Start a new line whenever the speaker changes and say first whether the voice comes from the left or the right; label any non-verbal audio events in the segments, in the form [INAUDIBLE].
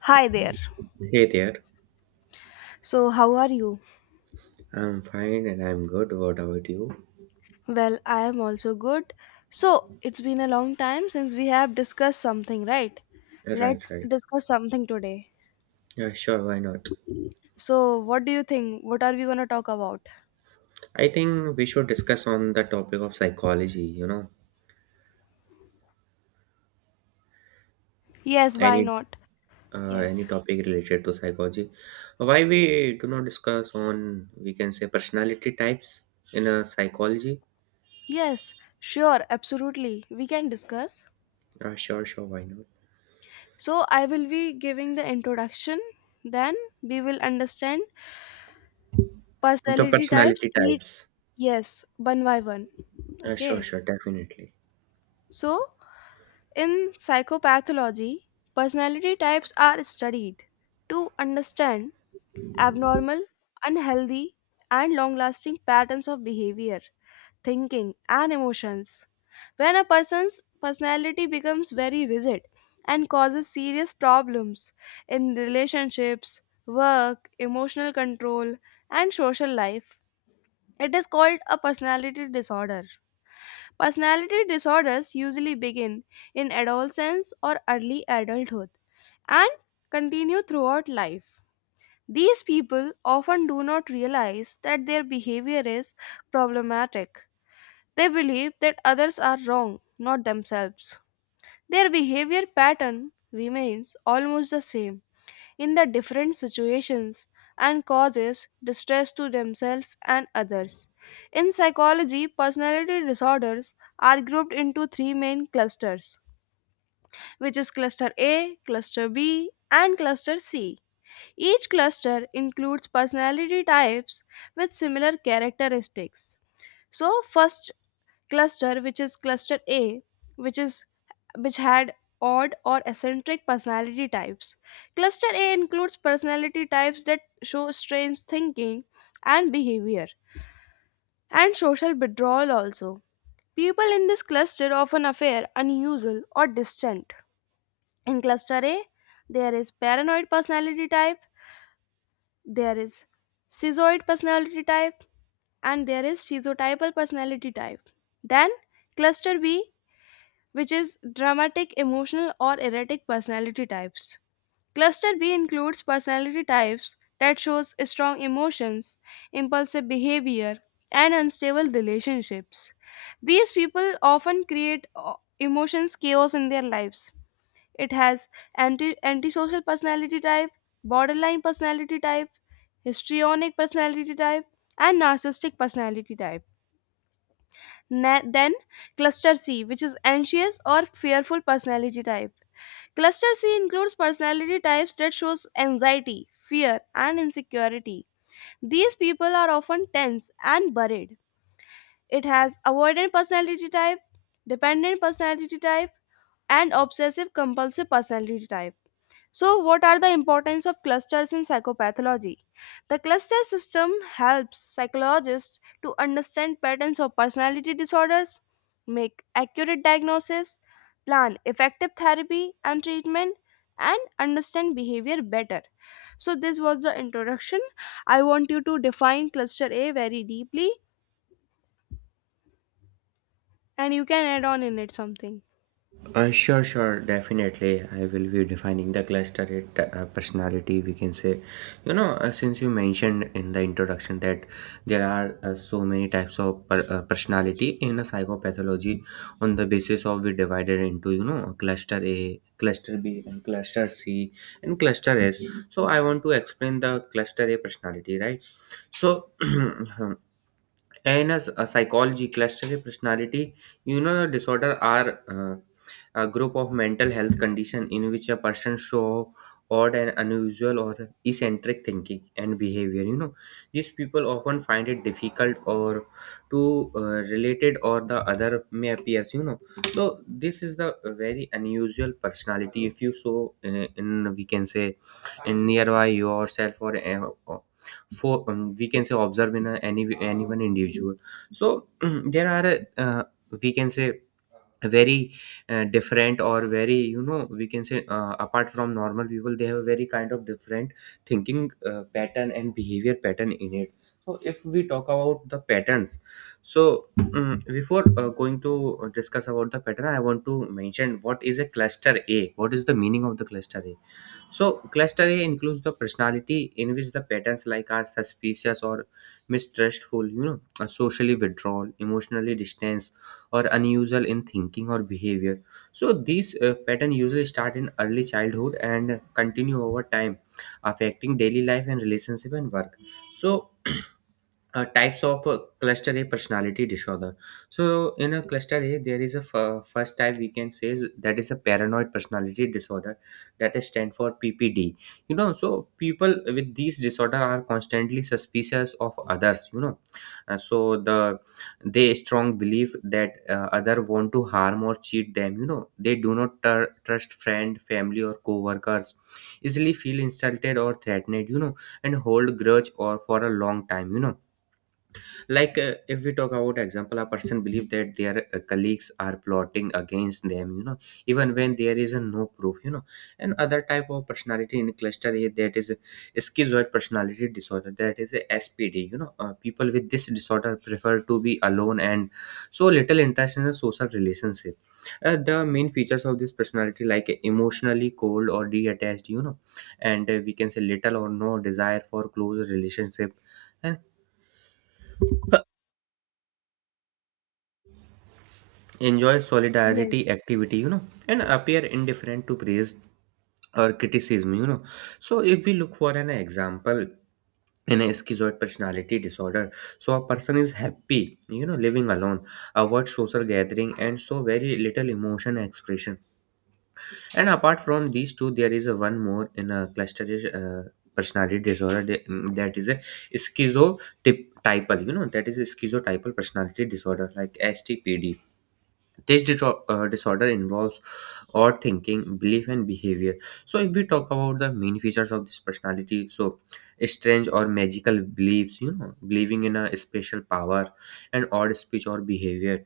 left: Hi there.
right: Hey there.
left: So, how are you?
right: I'm fine and I'm good. What about you?
left: Well, I am also good. So, it's been a long time since we have discussed something, right?
right: Right,
left: Let's
right: right.
left: discuss something today.
right: Yeah, sure, why not?
left: So, what do you think? What are we going to talk about?
right: I think we should discuss on the topic of psychology, you know,
left: Yes, why
right: any
left: not?
right: any
left: Yes.
right: topic related to psychology. Why we do not discuss on we can say personality types in a psychology?
left: Yes, sure, absolutely. We can discuss.
right: Sure, why not?
left: So, I will be giving the introduction, then we will understand
right: The
left: personality types
right: personality
left: each,
right: types.
left: yes, one by one. Okay.
right: Sure, definitely.
left: So, in psychopathology, personality types are studied to understand abnormal, unhealthy, and long lasting patterns of behavior, thinking, and emotions. When a person's personality becomes very rigid and causes serious problems in relationships, work, emotional control, and social life, it is called a personality disorder. Personality disorders usually begin in adolescence or early adulthood and continue throughout life. These people often do not realize that their behavior is problematic. They believe that others are wrong, not themselves. Their behavior pattern remains almost the same in the different situations and causes distress to themselves and others. In psychology, personality disorders are grouped into three main clusters, which is cluster A, cluster B, and cluster C. Each cluster includes personality types with similar characteristics. So, first cluster which is cluster A which is which had odd or eccentric personality types. Cluster A includes personality types that show strange thinking and behavior and social withdrawal also. People in this cluster often appear unusual or distant. In cluster A, there is paranoid personality type, there is schizoid personality type, and there is schizotypal personality type. Then cluster B which is dramatic, emotional, or erratic personality types. Cluster B includes personality types that shows strong emotions, impulsive behavior, and unstable relationships. These people often create emotions chaos in their lives. It has antisocial personality type, borderline personality type, histrionic personality type, and narcissistic personality type. Then cluster C, which is anxious or fearful personality type. Cluster C includes personality types that shows anxiety, fear, and insecurity. These people are often tense and worried. It has avoidant personality type, dependent personality type, and obsessive compulsive personality type. So, what are the importance of clusters in psychopathology? The cluster system helps psychologists to understand patterns of personality disorders, make accurate diagnosis, plan effective therapy and treatment, and understand behavior better. So, this was the introduction. I want you to define cluster A very deeply and you can add on in it something.
right: Sure, definitely. I will be defining the cluster it, personality, we can say. You know, since you mentioned in the introduction that there are so many types of personality in a psychopathology, on the basis of we divided into, you know, cluster A, cluster B, and cluster C, and cluster S. So, I want to explain the cluster A personality, right? So, [CLEARS THROAT] in a psychology cluster personality, you know, disorder are a group of mental health condition in which a person show odd and unusual or eccentric thinking and behavior, you know. These people often find it difficult or to related or the other may appears, you know. So this is the very unusual personality if you so in we can say in nearby yourself or for we can say observe in a, any one individual. So [CLEARS THROAT] there are we can say very different or very, you know, we can say apart from normal people they have a very kind of different thinking pattern and behavior pattern in it. So if we talk about the patterns, so before going to discuss about the pattern, I want to mention what is a cluster A, what is the meaning of the cluster A. So, cluster A includes the personality in which the patterns like are suspicious or mistrustful, you know, or socially withdrawal, emotionally distanced, or unusual in thinking or behavior. So, these patterns usually start in early childhood and continue over time, affecting daily life and relationship and work. So, [CLEARS THROAT] types of cluster A personality disorder. So, in a cluster A, there is a first type we can say is, that is a paranoid personality disorder that is stand for PPD. You know, so people with these disorder are constantly suspicious of others. You know, so the they strong belief that other want to harm or cheat them. You know, they do not trust friend, family, or co-workers. Easily feel insulted or threatened. You know, and hold grudge or for a long time. You know, like if we talk about example, a person believe that their colleagues are plotting against them, you know, even when there is a no proof, you know. And other type of personality in cluster A, that is a schizoid personality disorder, that is a SPD, you know. People with this disorder prefer to be alone and so little interest in a social relationship. The main features of this personality like emotionally cold or detached, you know, and we can say little or no desire for close relationship, and enjoy solidarity
left: Yes.
right: activity, you know, and appear indifferent to praise or criticism, you know. So if we look for an example in a schizoid personality disorder, so a person is happy, you know, living alone, avoid social gathering and so very little emotion expression. And apart from these two, there is a one more in a cluster uh, personality disorder that is a schizotypal, you know, that is a schizotypal personality disorder, like STPD. This disorder involves odd thinking, belief, and behavior. So, if we talk about the main features of this personality, so strange or magical beliefs, you know, believing in a special power, and odd speech or behavior,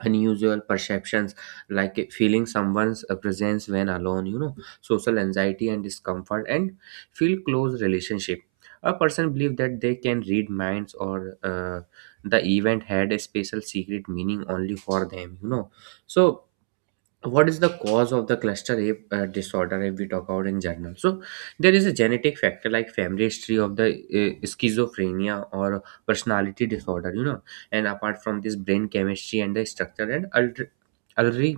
right: unusual perceptions like feeling someone's presence when alone, you know, social anxiety and discomfort, and feel close relationship. A person believe that they can read minds, or the event had a special secret meaning only for them, you know. So what is the cause of the cluster rape disorder if we talk about in general? So there is a genetic factor like family history of the schizophrenia or personality disorder, you know. And apart from this, brain chemistry and the structure, and ultra, early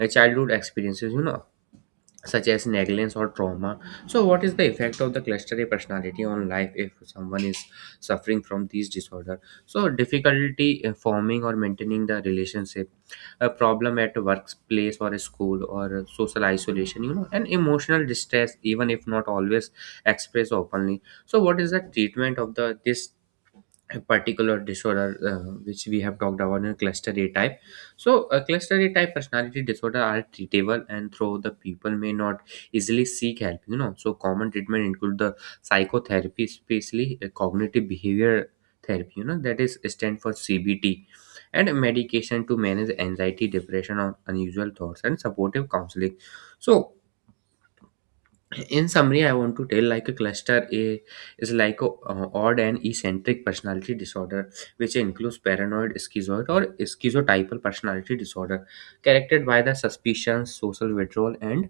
right: childhood experiences, you know, such as negligence or trauma. So, what is the effect of the cluster A personality on life if someone is suffering from these disorder? So, difficulty in forming or maintaining the relationship, a problem at a workplace or a school, or a social isolation, you know, and emotional distress, even if not always expressed openly. So, what is the treatment of the this a particular disorder which we have talked about in cluster A type? So, a cluster A type personality disorder are treatable, and though the people may not easily seek help, you know. So, common treatment include the psychotherapy, especially cognitive behavior therapy, you know, that is stand for CBT, and medication to manage anxiety, depression, or unusual thoughts, and supportive counseling. So in summary, I want to tell, like a cluster A is like a odd and eccentric personality disorder which includes paranoid, schizoid, or schizotypal personality disorder, characterized by the suspicions, social withdrawal, and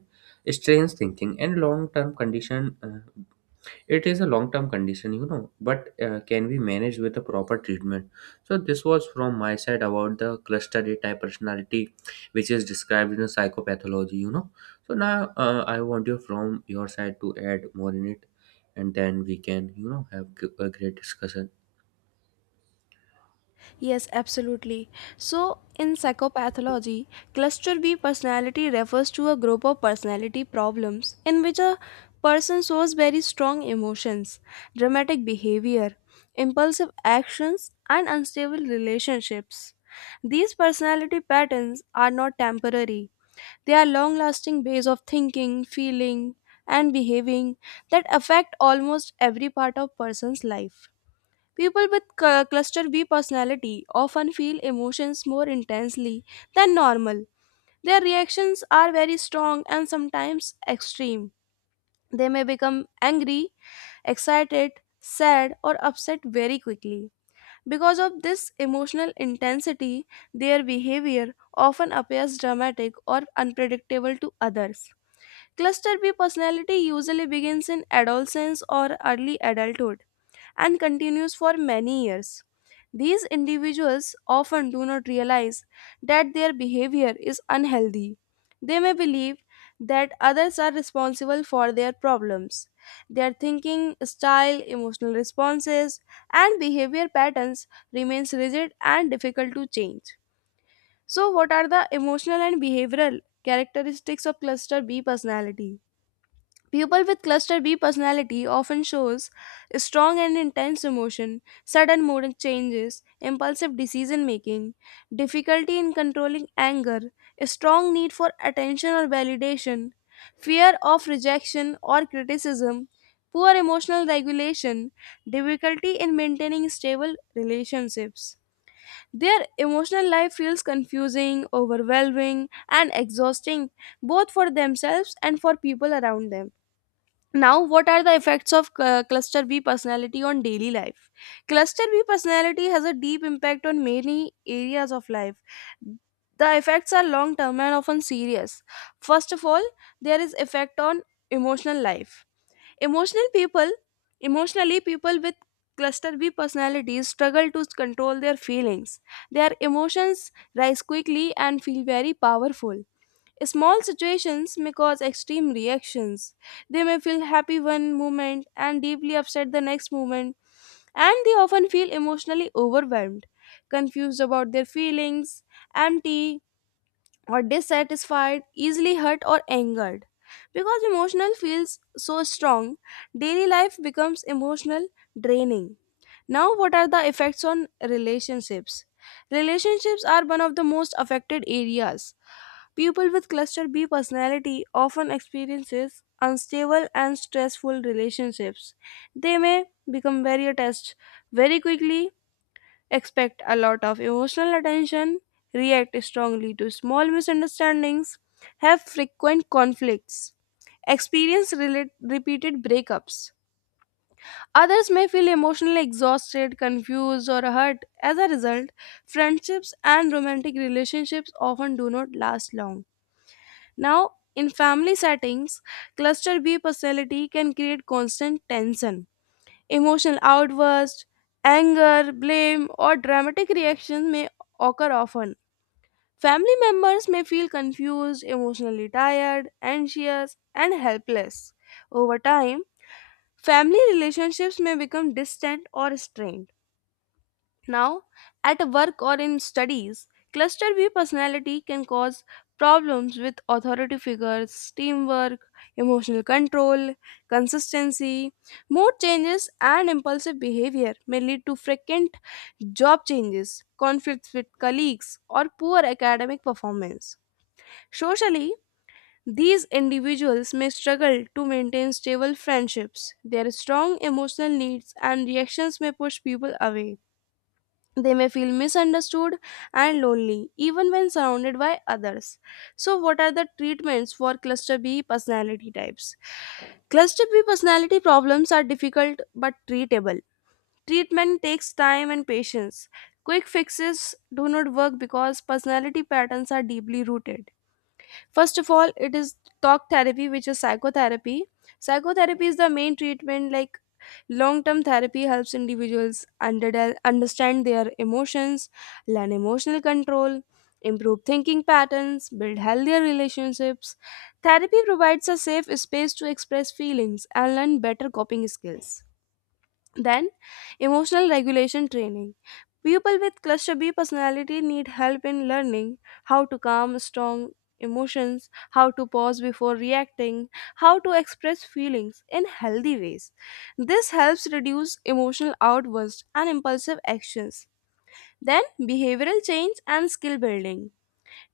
right: strange thinking and long-term condition. It is a long term condition, you know, but can be managed with a proper treatment. So this was from my side about the cluster A type personality, which is described in a psychopathology, you know. So now I want you from your side to add more in it, and then we can, you know, have a great discussion.
left: Yes, absolutely. So, in psychopathology, cluster B personality refers to a group of personality problems in which a person shows very strong emotions, dramatic behavior, impulsive actions, and unstable relationships. These personality patterns are not temporary, they are long lasting ways of thinking, feeling, and behaving that affect almost every part of person's life. People with cluster B personality often feel emotions more intensely than normal. Their reactions are very strong and sometimes extreme. They may become angry, excited, sad, or upset very quickly. Because of this emotional intensity, their behavior often appears dramatic or unpredictable to others. Cluster B personality usually begins in adolescence or early adulthood and continues for many years. These individuals often do not realize that their behavior is unhealthy. They may believe that others are responsible for their problems. Their thinking, style, emotional responses, and behavior patterns remains rigid and difficult to change. So what are the emotional and behavioral characteristics of cluster B personality? People with cluster B personality often shows strong and intense emotion, sudden mood changes, impulsive decision making, difficulty in controlling anger, a strong need for attention or validation, fear of rejection or criticism, poor emotional regulation, difficulty in maintaining stable relationships. Their emotional life feels confusing, overwhelming, and exhausting both for themselves and for people around them. Now, what are the effects of cluster B personality on daily life? Cluster B personality has a deep impact on many areas of life. The effects are long term and often serious. First of all, there is effect on emotional life. Emotional people, emotionally people with cluster B personalities struggle to control their feelings. Their emotions rise quickly and feel very powerful. Small situations may cause extreme reactions. They may feel happy one moment and deeply upset the next moment, and they often feel emotionally overwhelmed, confused about their feelings, empty, or dissatisfied, easily hurt or angered. Because emotional feels so strong, daily life becomes emotional draining. Now, what are the effects on relationships? Relationships are one of the most affected areas. People with cluster B personality often experiences unstable and stressful relationships. They may become very attached very quickly expect a lot of emotional attention, react strongly to small misunderstandings, have frequent conflicts, experience repeated breakups. Others may feel emotionally exhausted, confused, or hurt. As a result, friendships and romantic relationships often do not last long. Now, in family settings, cluster B personality can create constant tension. Emotional outbursts, anger, blame, or dramatic reactions may occur often. Family members may feel confused, emotionally tired, anxious, and helpless. Over time, family relationships may become distant or strained. Now, at work or in studies, cluster B personality can cause problems with authority figures, teamwork, emotional control, consistency, mood changes, and impulsive behavior may lead to frequent job changes, conflicts with colleagues, or poor academic performance. Socially, these individuals may struggle to maintain stable friendships. Their strong emotional needs and reactions may push people away. They may feel misunderstood and lonely, even when surrounded by others. So, what are the treatments for cluster B personality types? Cluster B personality problems are difficult but treatable. Treatment takes time and patience. Quick fixes do not work because personality patterns are deeply rooted. First of all, it is talk therapy, which is psychotherapy. Psychotherapy is the main treatment, like long term therapy helps individuals understand their emotions, learn emotional control, improve thinking patterns, build healthier relationships. Therapy provides a safe space to express feelings and learn better coping skills. Then, emotional regulation training. People with cluster B personality need help in learning how to calm strong emotions, how to pause before reacting, how to express feelings in healthy ways. This helps reduce emotional outbursts and impulsive actions. Then, behavioral change and skill building.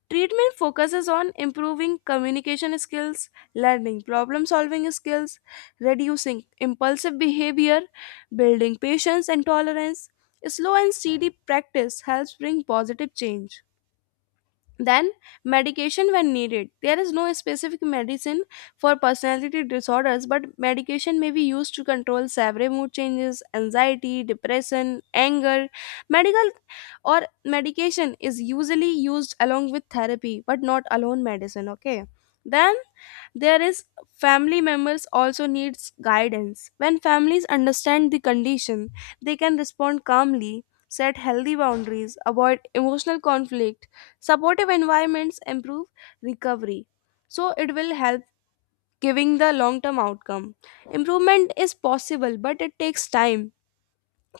left: Treatment focuses on improving communication skills, learning problem solving skills, reducing impulsive behavior, building patience and tolerance. Slow and steady practice helps bring positive change. Then, medication when needed. There is no specific medicine for personality disorders, but medication may be used to control severe mood changes, anxiety, depression, anger. Medical or medication is usually used along with therapy, but not alone medicine. Okay. Then there is family members also needs guidance. When families understand the condition, they can respond calmly, set healthy boundaries, avoid emotional conflict. Supportive environments improve recovery, so it will help giving the long term outcome. Improvement is possible, but it takes time,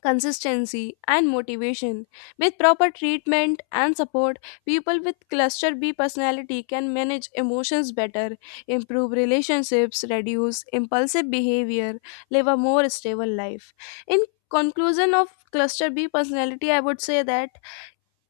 left: consistency, and motivation. With proper treatment and support, people with cluster B personality can manage emotions better, improve relationships, reduce impulsive behavior, live a more stable life. In conclusion of cluster B personality, I would say that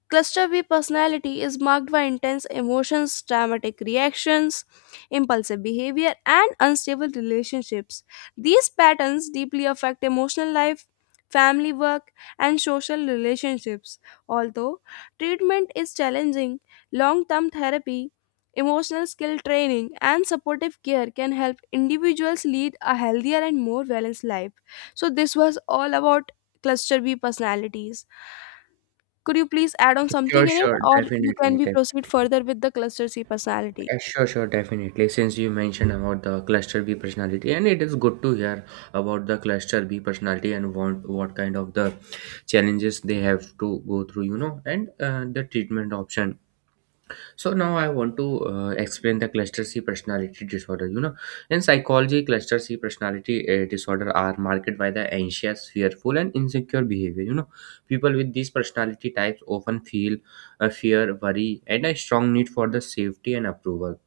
left: cluster B personality is marked by intense emotions, dramatic reactions, impulsive behavior, and unstable relationships. These patterns deeply affect emotional life, family work, and social relationships. Although treatment is challenging, long term therapy, emotional skill training, and supportive care can help individuals lead a healthier and more balanced life. So, this was all about cluster B personalities. Could you please add on
right: sure
left: something in it,
right: sure
left: or you
right: definitely
left: can be
right: definitely
left: proceed further with the cluster C personality?
right: Since you mentioned about the cluster B personality, and it is good to hear about the cluster B personality and what kind of the challenges they have to go through, you know, and the treatment option. So now I want to explain the cluster C personality disorder, you know. In psychology, cluster C personality disorder are marked by the anxious, fearful, and insecure behavior, you know. People with these personality types often feel a fear, worry, and a strong need for the safety and approval.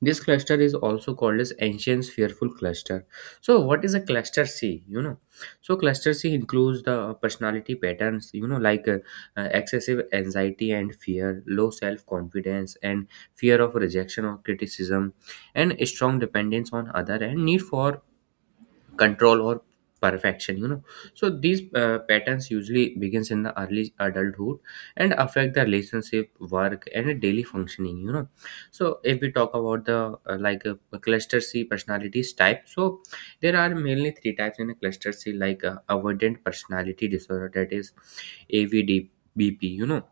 right: This cluster is also called as ancient fearful cluster. So what is a cluster C? You know, so cluster C includes the personality patterns. You know, like excessive anxiety and fear, low self confidence, and fear of rejection or criticism, and strong dependence on other, and need for control or perfection, you know. So these patterns usually begins in the early adulthood and affect the relationship, work, and daily functioning, you know. So if we talk about the uh, like uh, cluster C personalities type, so there are mainly three types in a cluster C, like avoidant personality disorder, that is avd bp you know.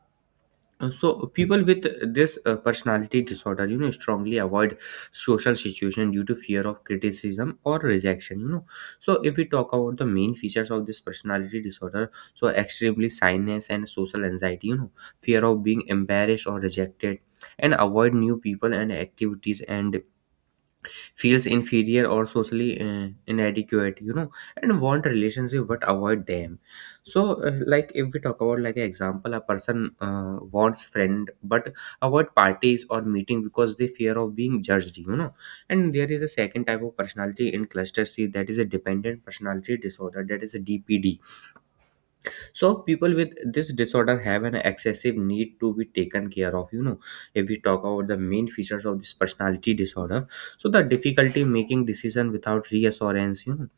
right: So people with this personality disorder, you know, strongly avoid social situation due to fear of criticism or rejection. You know, so if we talk about the main features of this personality disorder, so extremely shyness and social anxiety. You know, fear of being embarrassed or rejected, and avoid new people and activities, and feels inferior or socially inadequate, you know, and want a relationship but avoid them. So like if we talk about like an example, a person wants friend but avoid parties or meeting because they fear of being judged, you know. And there is a second type of personality in cluster C, that is a dependent personality disorder, that is a DPD. So people with this disorder have an excessive need to be taken care of, you know. If we talk about the main features of this personality disorder, so the difficulty making decision without reassurance, you know,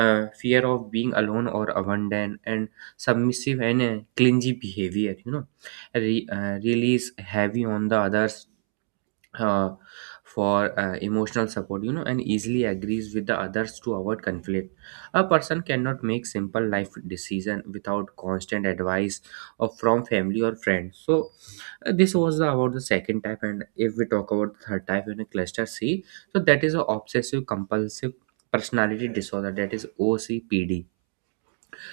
right: fear of being alone or abandoned, and submissive and clingy behavior, you know, release heavy on the others uh, for emotional support, you know, and easily agrees with the others to avoid conflict. A person cannot make simple life decision without constant advice or from family or friends. So this was about the second type. And if we talk about the third type in a cluster C, so that is a obsessive compulsive personality disorder, that is OCPD.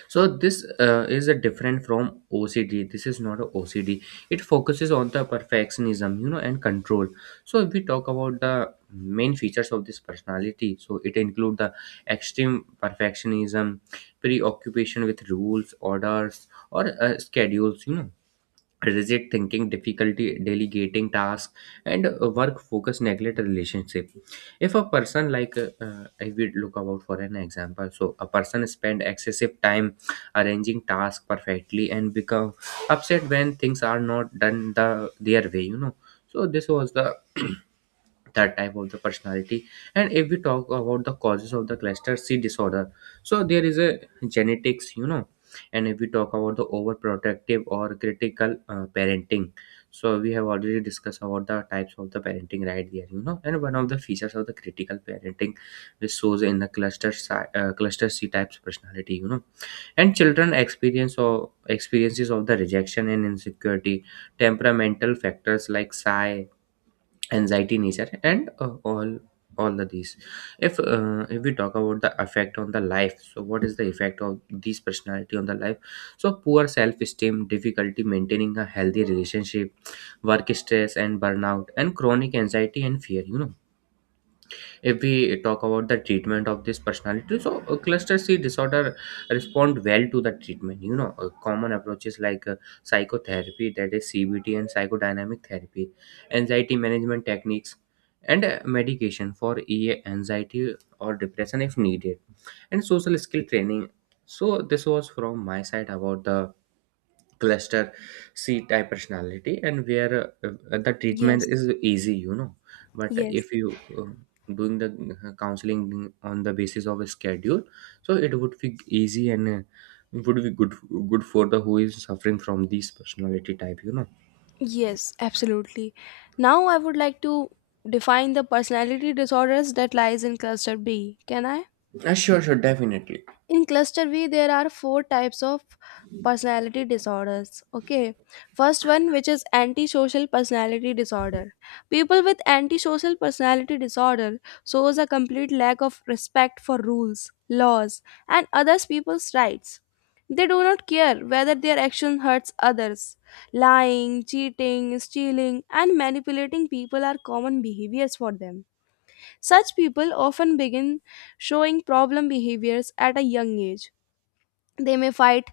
right: So this is a different from OCD, this is not a OCD. It focuses on the perfectionism, you know, and control. So if we talk about the main features of this personality, so it include the extreme perfectionism, preoccupation with rules, orders, or schedules, you know, rigid thinking, difficulty delegating tasks, and work focus, neglect relationship. If a person like I will look about for an example, so a person spend excessive time arranging tasks perfectly and become upset when things are not done the their way, you know. So this was the [CLEARS THROAT] that type of the personality. And if we talk about the causes of the cluster C disorder, so there is a genetics, you know. And if we talk about the overprotective or critical parenting, so we have already discussed about the types of the parenting right there, and one of the features of the critical parenting which shows in the cluster C types personality, you know. And children experience or experiences of the rejection and insecurity, temperamental factors like shy, anxiety nature and all the these. If we talk about the effect on the life, so what is the effect of these personality on the life? So poor self-esteem, difficulty maintaining a healthy relationship, work stress and burnout, and chronic anxiety and fear, you know. If we talk about the treatment of this personality, so cluster C disorder respond well to the treatment, you know. Common approaches like psychotherapy, that is CBT and psychodynamic therapy, anxiety management techniques, and medication for ea anxiety or depression if needed, and social skill training. So this was from my side about the cluster C type personality, and where the treatment
left: Yes,
right: is easy, you know. But
left: yes.
right: if you doing the counseling on the basis of a schedule, so it would be easy and would be good for the who is suffering from these personality type, you know.
left: Yes, absolutely. Now I would like to define the personality disorders that lies in cluster B. Can I?
right: Sure, sure, definitely.
left: In cluster B there are four types of personality disorders. Okay. First one which is antisocial personality disorder. People with antisocial personality disorder shows a complete lack of respect for rules, laws, and others people's rights. They do not care whether their action hurts others. Lying, cheating, stealing, and manipulating people are common behaviors for them. Such people often begin showing problem behaviors at a young age. They may fight,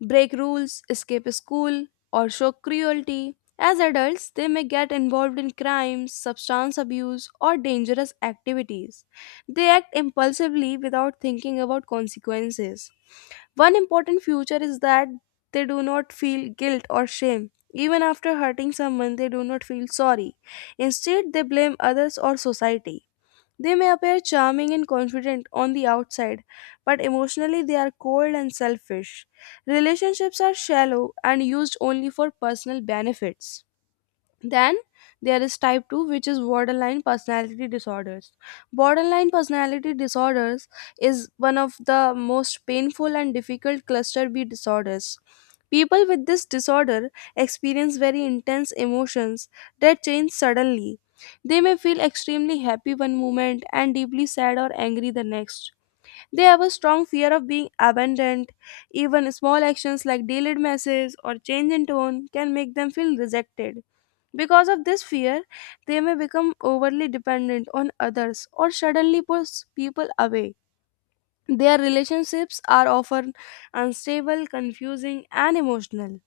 left: break rules, escape school, or show cruelty. As adults, they may get involved in crimes, substance abuse, or dangerous activities. They act impulsively without thinking about consequences. One important feature is that they do not feel guilt or shame. Even after hurting someone, they do not feel sorry. Instead, they blame others or society. They may appear charming and confident on the outside, but emotionally they are cold and selfish. Relationships are shallow and used only for personal benefits. Then there is type 2, which is borderline personality disorders. Borderline personality disorders is one of the most painful and difficult cluster B disorders. People with this disorder experience very intense emotions that change suddenly. They may feel extremely happy one moment and deeply sad or angry the next. They have a strong fear of being abandoned. Even small actions like delayed messages or change in tone can make them feel rejected. Because of this fear, they may become overly dependent on others or suddenly push people away. Their relationships are often unstable, confusing, and emotional.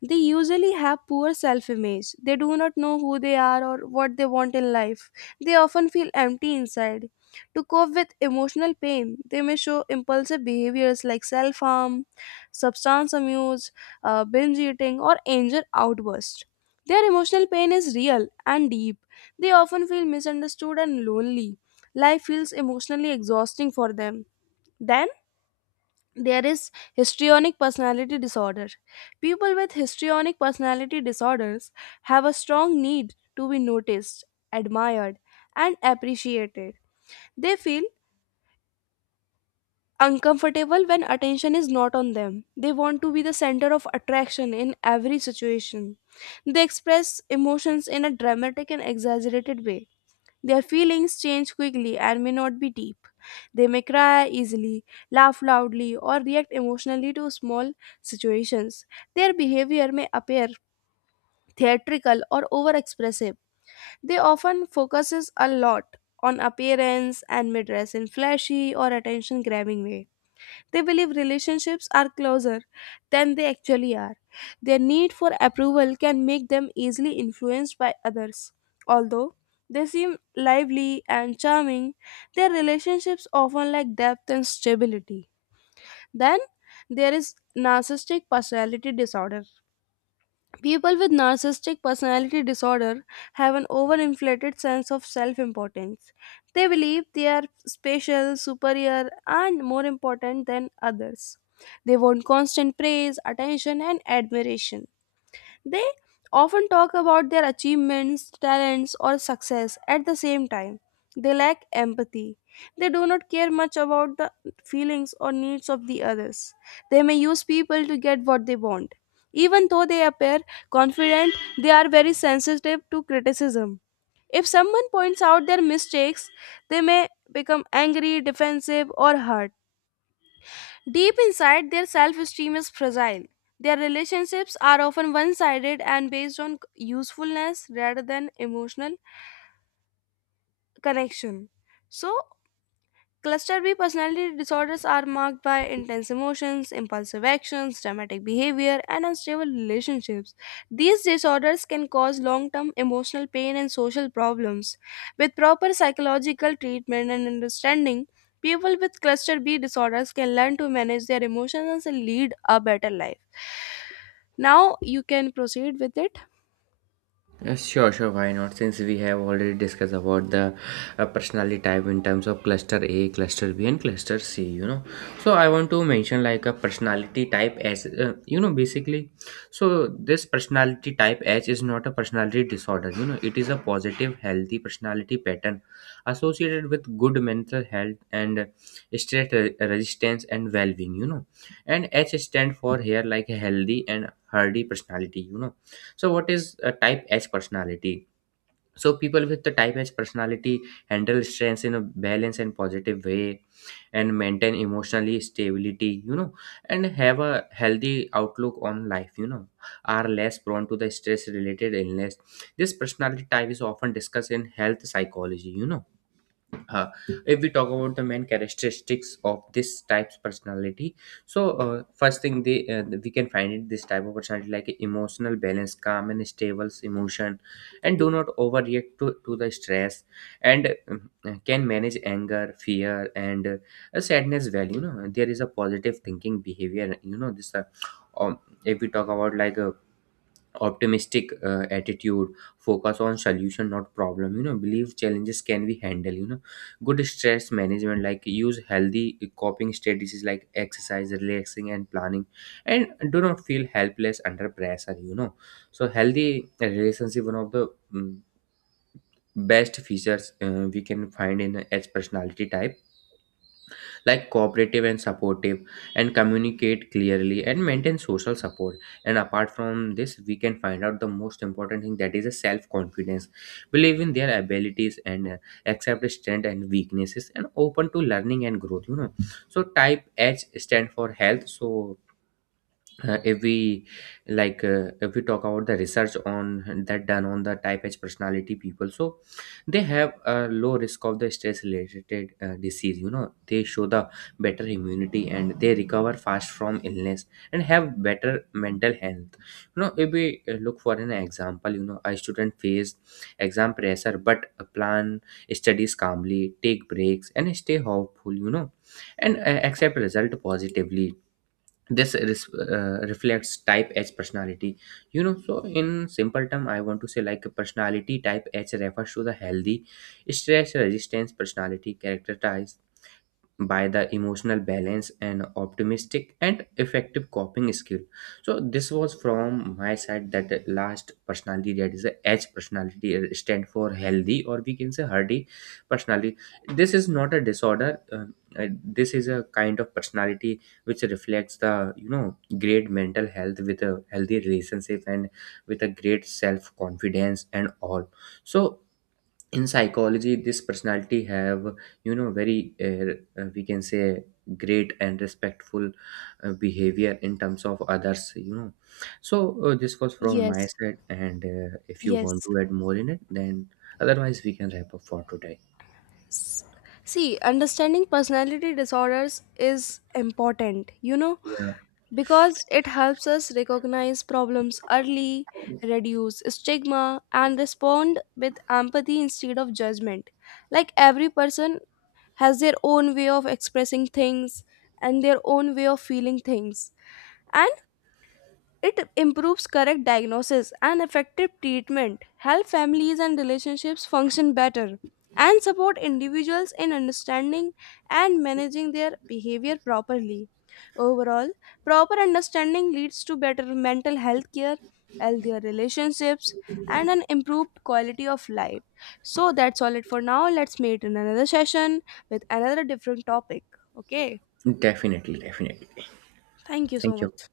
left: They usually have poor self image. They do not know who they are or what they want in life. They often feel empty inside. To cope with emotional pain, they may show impulsive behaviors like self harm, substance abuse, binge eating, or anger outburst. Their emotional pain is real and deep. They often feel misunderstood and lonely. Life feels emotionally exhausting for them. Then, there is histrionic personality disorder. People with histrionic personality disorders have a strong need to be noticed, admired, and appreciated. They feel uncomfortable when attention is not on them. They want to be the center of attraction in every situation. They express emotions in a dramatic and exaggerated way. Their feelings change quickly and may not be deep. They may cry easily, laugh loudly, or react emotionally to small situations. Their behavior may appear theatrical or overexpressive. They often focuses a lot on appearance and may dress in flashy or attention-grabbing way. They believe relationships are closer than they actually are. Their need for approval can make them easily influenced by others. Although they seem lively and charming, their relationships often lack depth and stability. Then there is narcissistic personality disorder. People with narcissistic personality disorder have an overinflated sense of self importance. They believe they are special, superior, and more important than others. They want constant praise, attention, and admiration. They often talk about their achievements, talents, or success at the same time. They lack empathy. They do not care much about the feelings or needs of the others. They may use people to get what they want. Even though they appear confident, they are very sensitive to criticism. If someone points out their mistakes, they may become angry, defensive, or hurt. Deep inside, their self esteem is fragile. Their relationships are often one sided and based on usefulness rather than emotional connection. So, cluster B personality disorders are marked by intense emotions, impulsive actions, dramatic behavior, and unstable relationships. These disorders can cause long term emotional pain and social problems. With proper psychological treatment and understanding, people with cluster B disorders can learn to manage their emotions and lead a better life. Now you can proceed with it.
right: Yes, sure, sure. Why not? Since we have already discussed about the personality type in terms of cluster A, cluster B, and cluster C, you know. So I want to mention like a personality type as basically. So this personality type H is not a personality disorder. You know, it is a positive, healthy personality pattern associated with good mental health and stress re- resistance and well-being. You know, and H stand for here like a healthy and hardy personality. You know, so what is a type H personality? So people with the type H personality handle stress in a balanced and positive way and maintain emotionally stability, you know, and have a healthy outlook on life, you know, are less prone to the stress related illness. This personality type is often discussed in health psychology, you know. uh, if we talk about the main characteristics of this type's personality, so first thing they we can find it this type of personality like emotional balance, calm and stable emotion, and do not overreact to the stress and can manage anger, fear and a sadness well, you know. There is a positive thinking behavior, you know. This um, if we talk about like optimistic attitude, focus on solution not problem, you know, believe challenges can be handled, you know. Good stress management, like use healthy coping strategies like exercise, relaxing and planning, and do not feel helpless under pressure, you know. So healthy relationship, one of the mm, best features we can find in as personality type, like cooperative and supportive, and communicate clearly and maintain social support. And apart from this, we can find out the most important thing, that is a self confidence, believe in their abilities and accept strength and weaknesses and open to learning and growth, you know. So type H stand for health. So uh, if we if we talk about the research on that done on the type H personality people, so they have a low risk of the stress related disease, you know. They show the better immunity and they recover fast from illness and have better mental health, you know. If we look for an example, you know, a student face exam pressure but plan studies calmly, take breaks and stay hopeful, you know, and accept result positively. This reflects type H personality, you know. So in simple term, I want to say like personality type H refers to the healthy stress resistance personality, characterized by the emotional balance and optimistic and effective coping skill. So this was from my side, that the last personality, that is the H personality, stand for healthy, or we can say hardy personality. This is not a disorder. This is a kind of personality which reflects the, you know, great mental health with a healthy relationship and with a great self confidence and all. So in psychology this personality have, you know, very we can say great and respectful behavior in terms of others, you know. So this was from my
left: Yes,
right: side, and if you want
left: yes.
right: to add more in it, then otherwise we can wrap up for today.
left: S- See, understanding personality disorders is important. You know,
right: Yeah,
left: because it helps us recognize problems early, reduce stigma, and respond with empathy instead of judgment. Like every person has their own way of expressing things and their own way of feeling things. And it improves correct diagnosis and effective treatment, help families and relationships function better, and support individuals in understanding and managing their behavior properly. Overall, proper understanding leads to better mental health care, healthier relationships, and an improved quality of life. So that's all it for now. Let's meet in another session with another different topic. Okay,
right: definitely, definitely.
left: thank you so
right: Thank you.
left: much.